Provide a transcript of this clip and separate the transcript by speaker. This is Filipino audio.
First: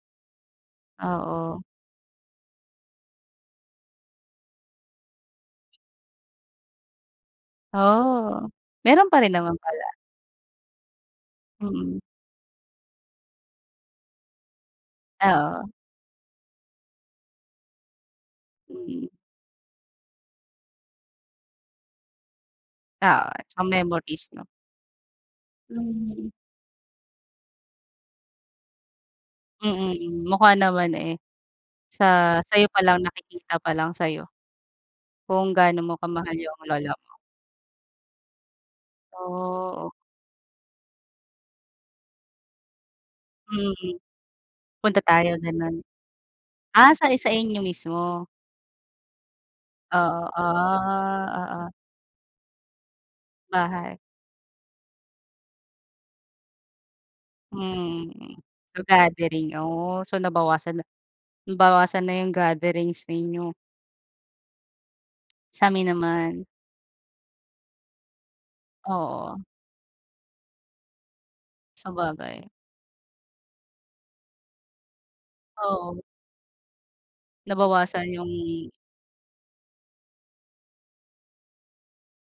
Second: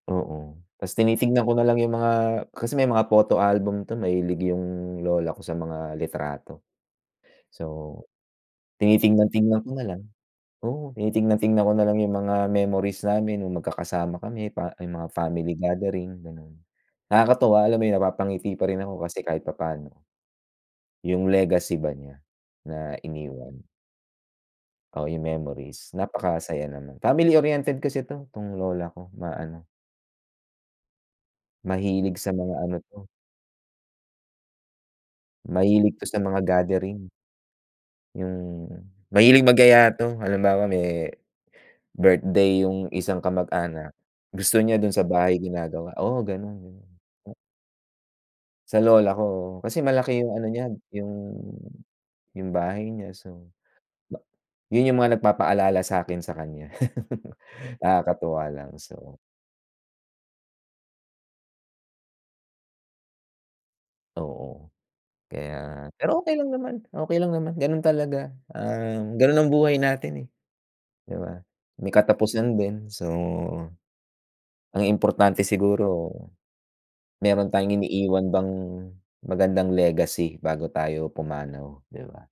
Speaker 1: Oo, 'tas tinitingnan ko
Speaker 2: Oo.
Speaker 1: na lang yung mga kasi may mga photo album 'to, mahilig yung lola ko sa mga litrato. So,
Speaker 2: Oh, meron pa rin naman
Speaker 1: tinitingnan-tingnan ko na
Speaker 2: pala.
Speaker 1: lang. Oo, tinitingnan-tingnan ko na lang
Speaker 2: Mhm.
Speaker 1: yung mga memories namin, yung magkakasama kami pa yung mga family
Speaker 2: Oo.
Speaker 1: gathering, ganon. Nakakatuwa, alam mo ’yon, napapangiti pa rin ako
Speaker 2: Hmm.
Speaker 1: kasi kahit papano. Yung legacy ba niya, na
Speaker 2: Oo, tsaka
Speaker 1: iniwan.
Speaker 2: memories, 'no?
Speaker 1: Oh, yung memories
Speaker 2: Hmm.
Speaker 1: napakasaya naman. Family-oriented kasi 'to, 'tong lola ko, maano.
Speaker 2: Mm, mukha naman, eh.
Speaker 1: Mahilig sa
Speaker 2: Sa,
Speaker 1: mga
Speaker 2: sa'yo
Speaker 1: ano
Speaker 2: pa lang
Speaker 1: 'to.
Speaker 2: nakikita pa lang sa'yo, kung gaano mo
Speaker 1: Mahilig 'to sa
Speaker 2: kamahal
Speaker 1: mga
Speaker 2: yung lola mo.
Speaker 1: gathering. Hmm, mahilig mag-yaya
Speaker 2: Oo.
Speaker 1: 'to, halimbawa, me birthday yung isang kamag-anak.
Speaker 2: Mhm,
Speaker 1: Gusto niya dun
Speaker 2: punta
Speaker 1: sa
Speaker 2: tayo,
Speaker 1: bahay,
Speaker 2: ganon.
Speaker 1: ginagawa, oo, ganun yun.
Speaker 2: Ah, sai sa inyo mismo.
Speaker 1: Sa lola ko, oo, kasi malaki
Speaker 2: Oo,
Speaker 1: yung ano niya, yung,
Speaker 2: ah, oo.
Speaker 1: yung bahay niya, so,
Speaker 2: Bahay.
Speaker 1: ba yun yung mga nagpapaalala sa akin sa kanya.
Speaker 2: Mhm,
Speaker 1: Nakakatuwa lang,
Speaker 2: so
Speaker 1: so.
Speaker 2: gathering, oh, so nabawasan na, bawasan na 'yong gatherings ninyo.
Speaker 1: Oo,
Speaker 2: Sami
Speaker 1: kaya, pero okay
Speaker 2: naman.
Speaker 1: lang naman, okay lang naman, ganun talaga, ah, ganun
Speaker 2: Oo.
Speaker 1: ang buhay natin, eh, 'di ba? May
Speaker 2: Sabagay.
Speaker 1: katapusan din. So, ang importante
Speaker 2: Oo.
Speaker 1: siguro, meron tayong
Speaker 2: Nabawasan
Speaker 1: iniiwan
Speaker 2: yung
Speaker 1: bang magandang legacy bago tayo pumanaw, 'di ba?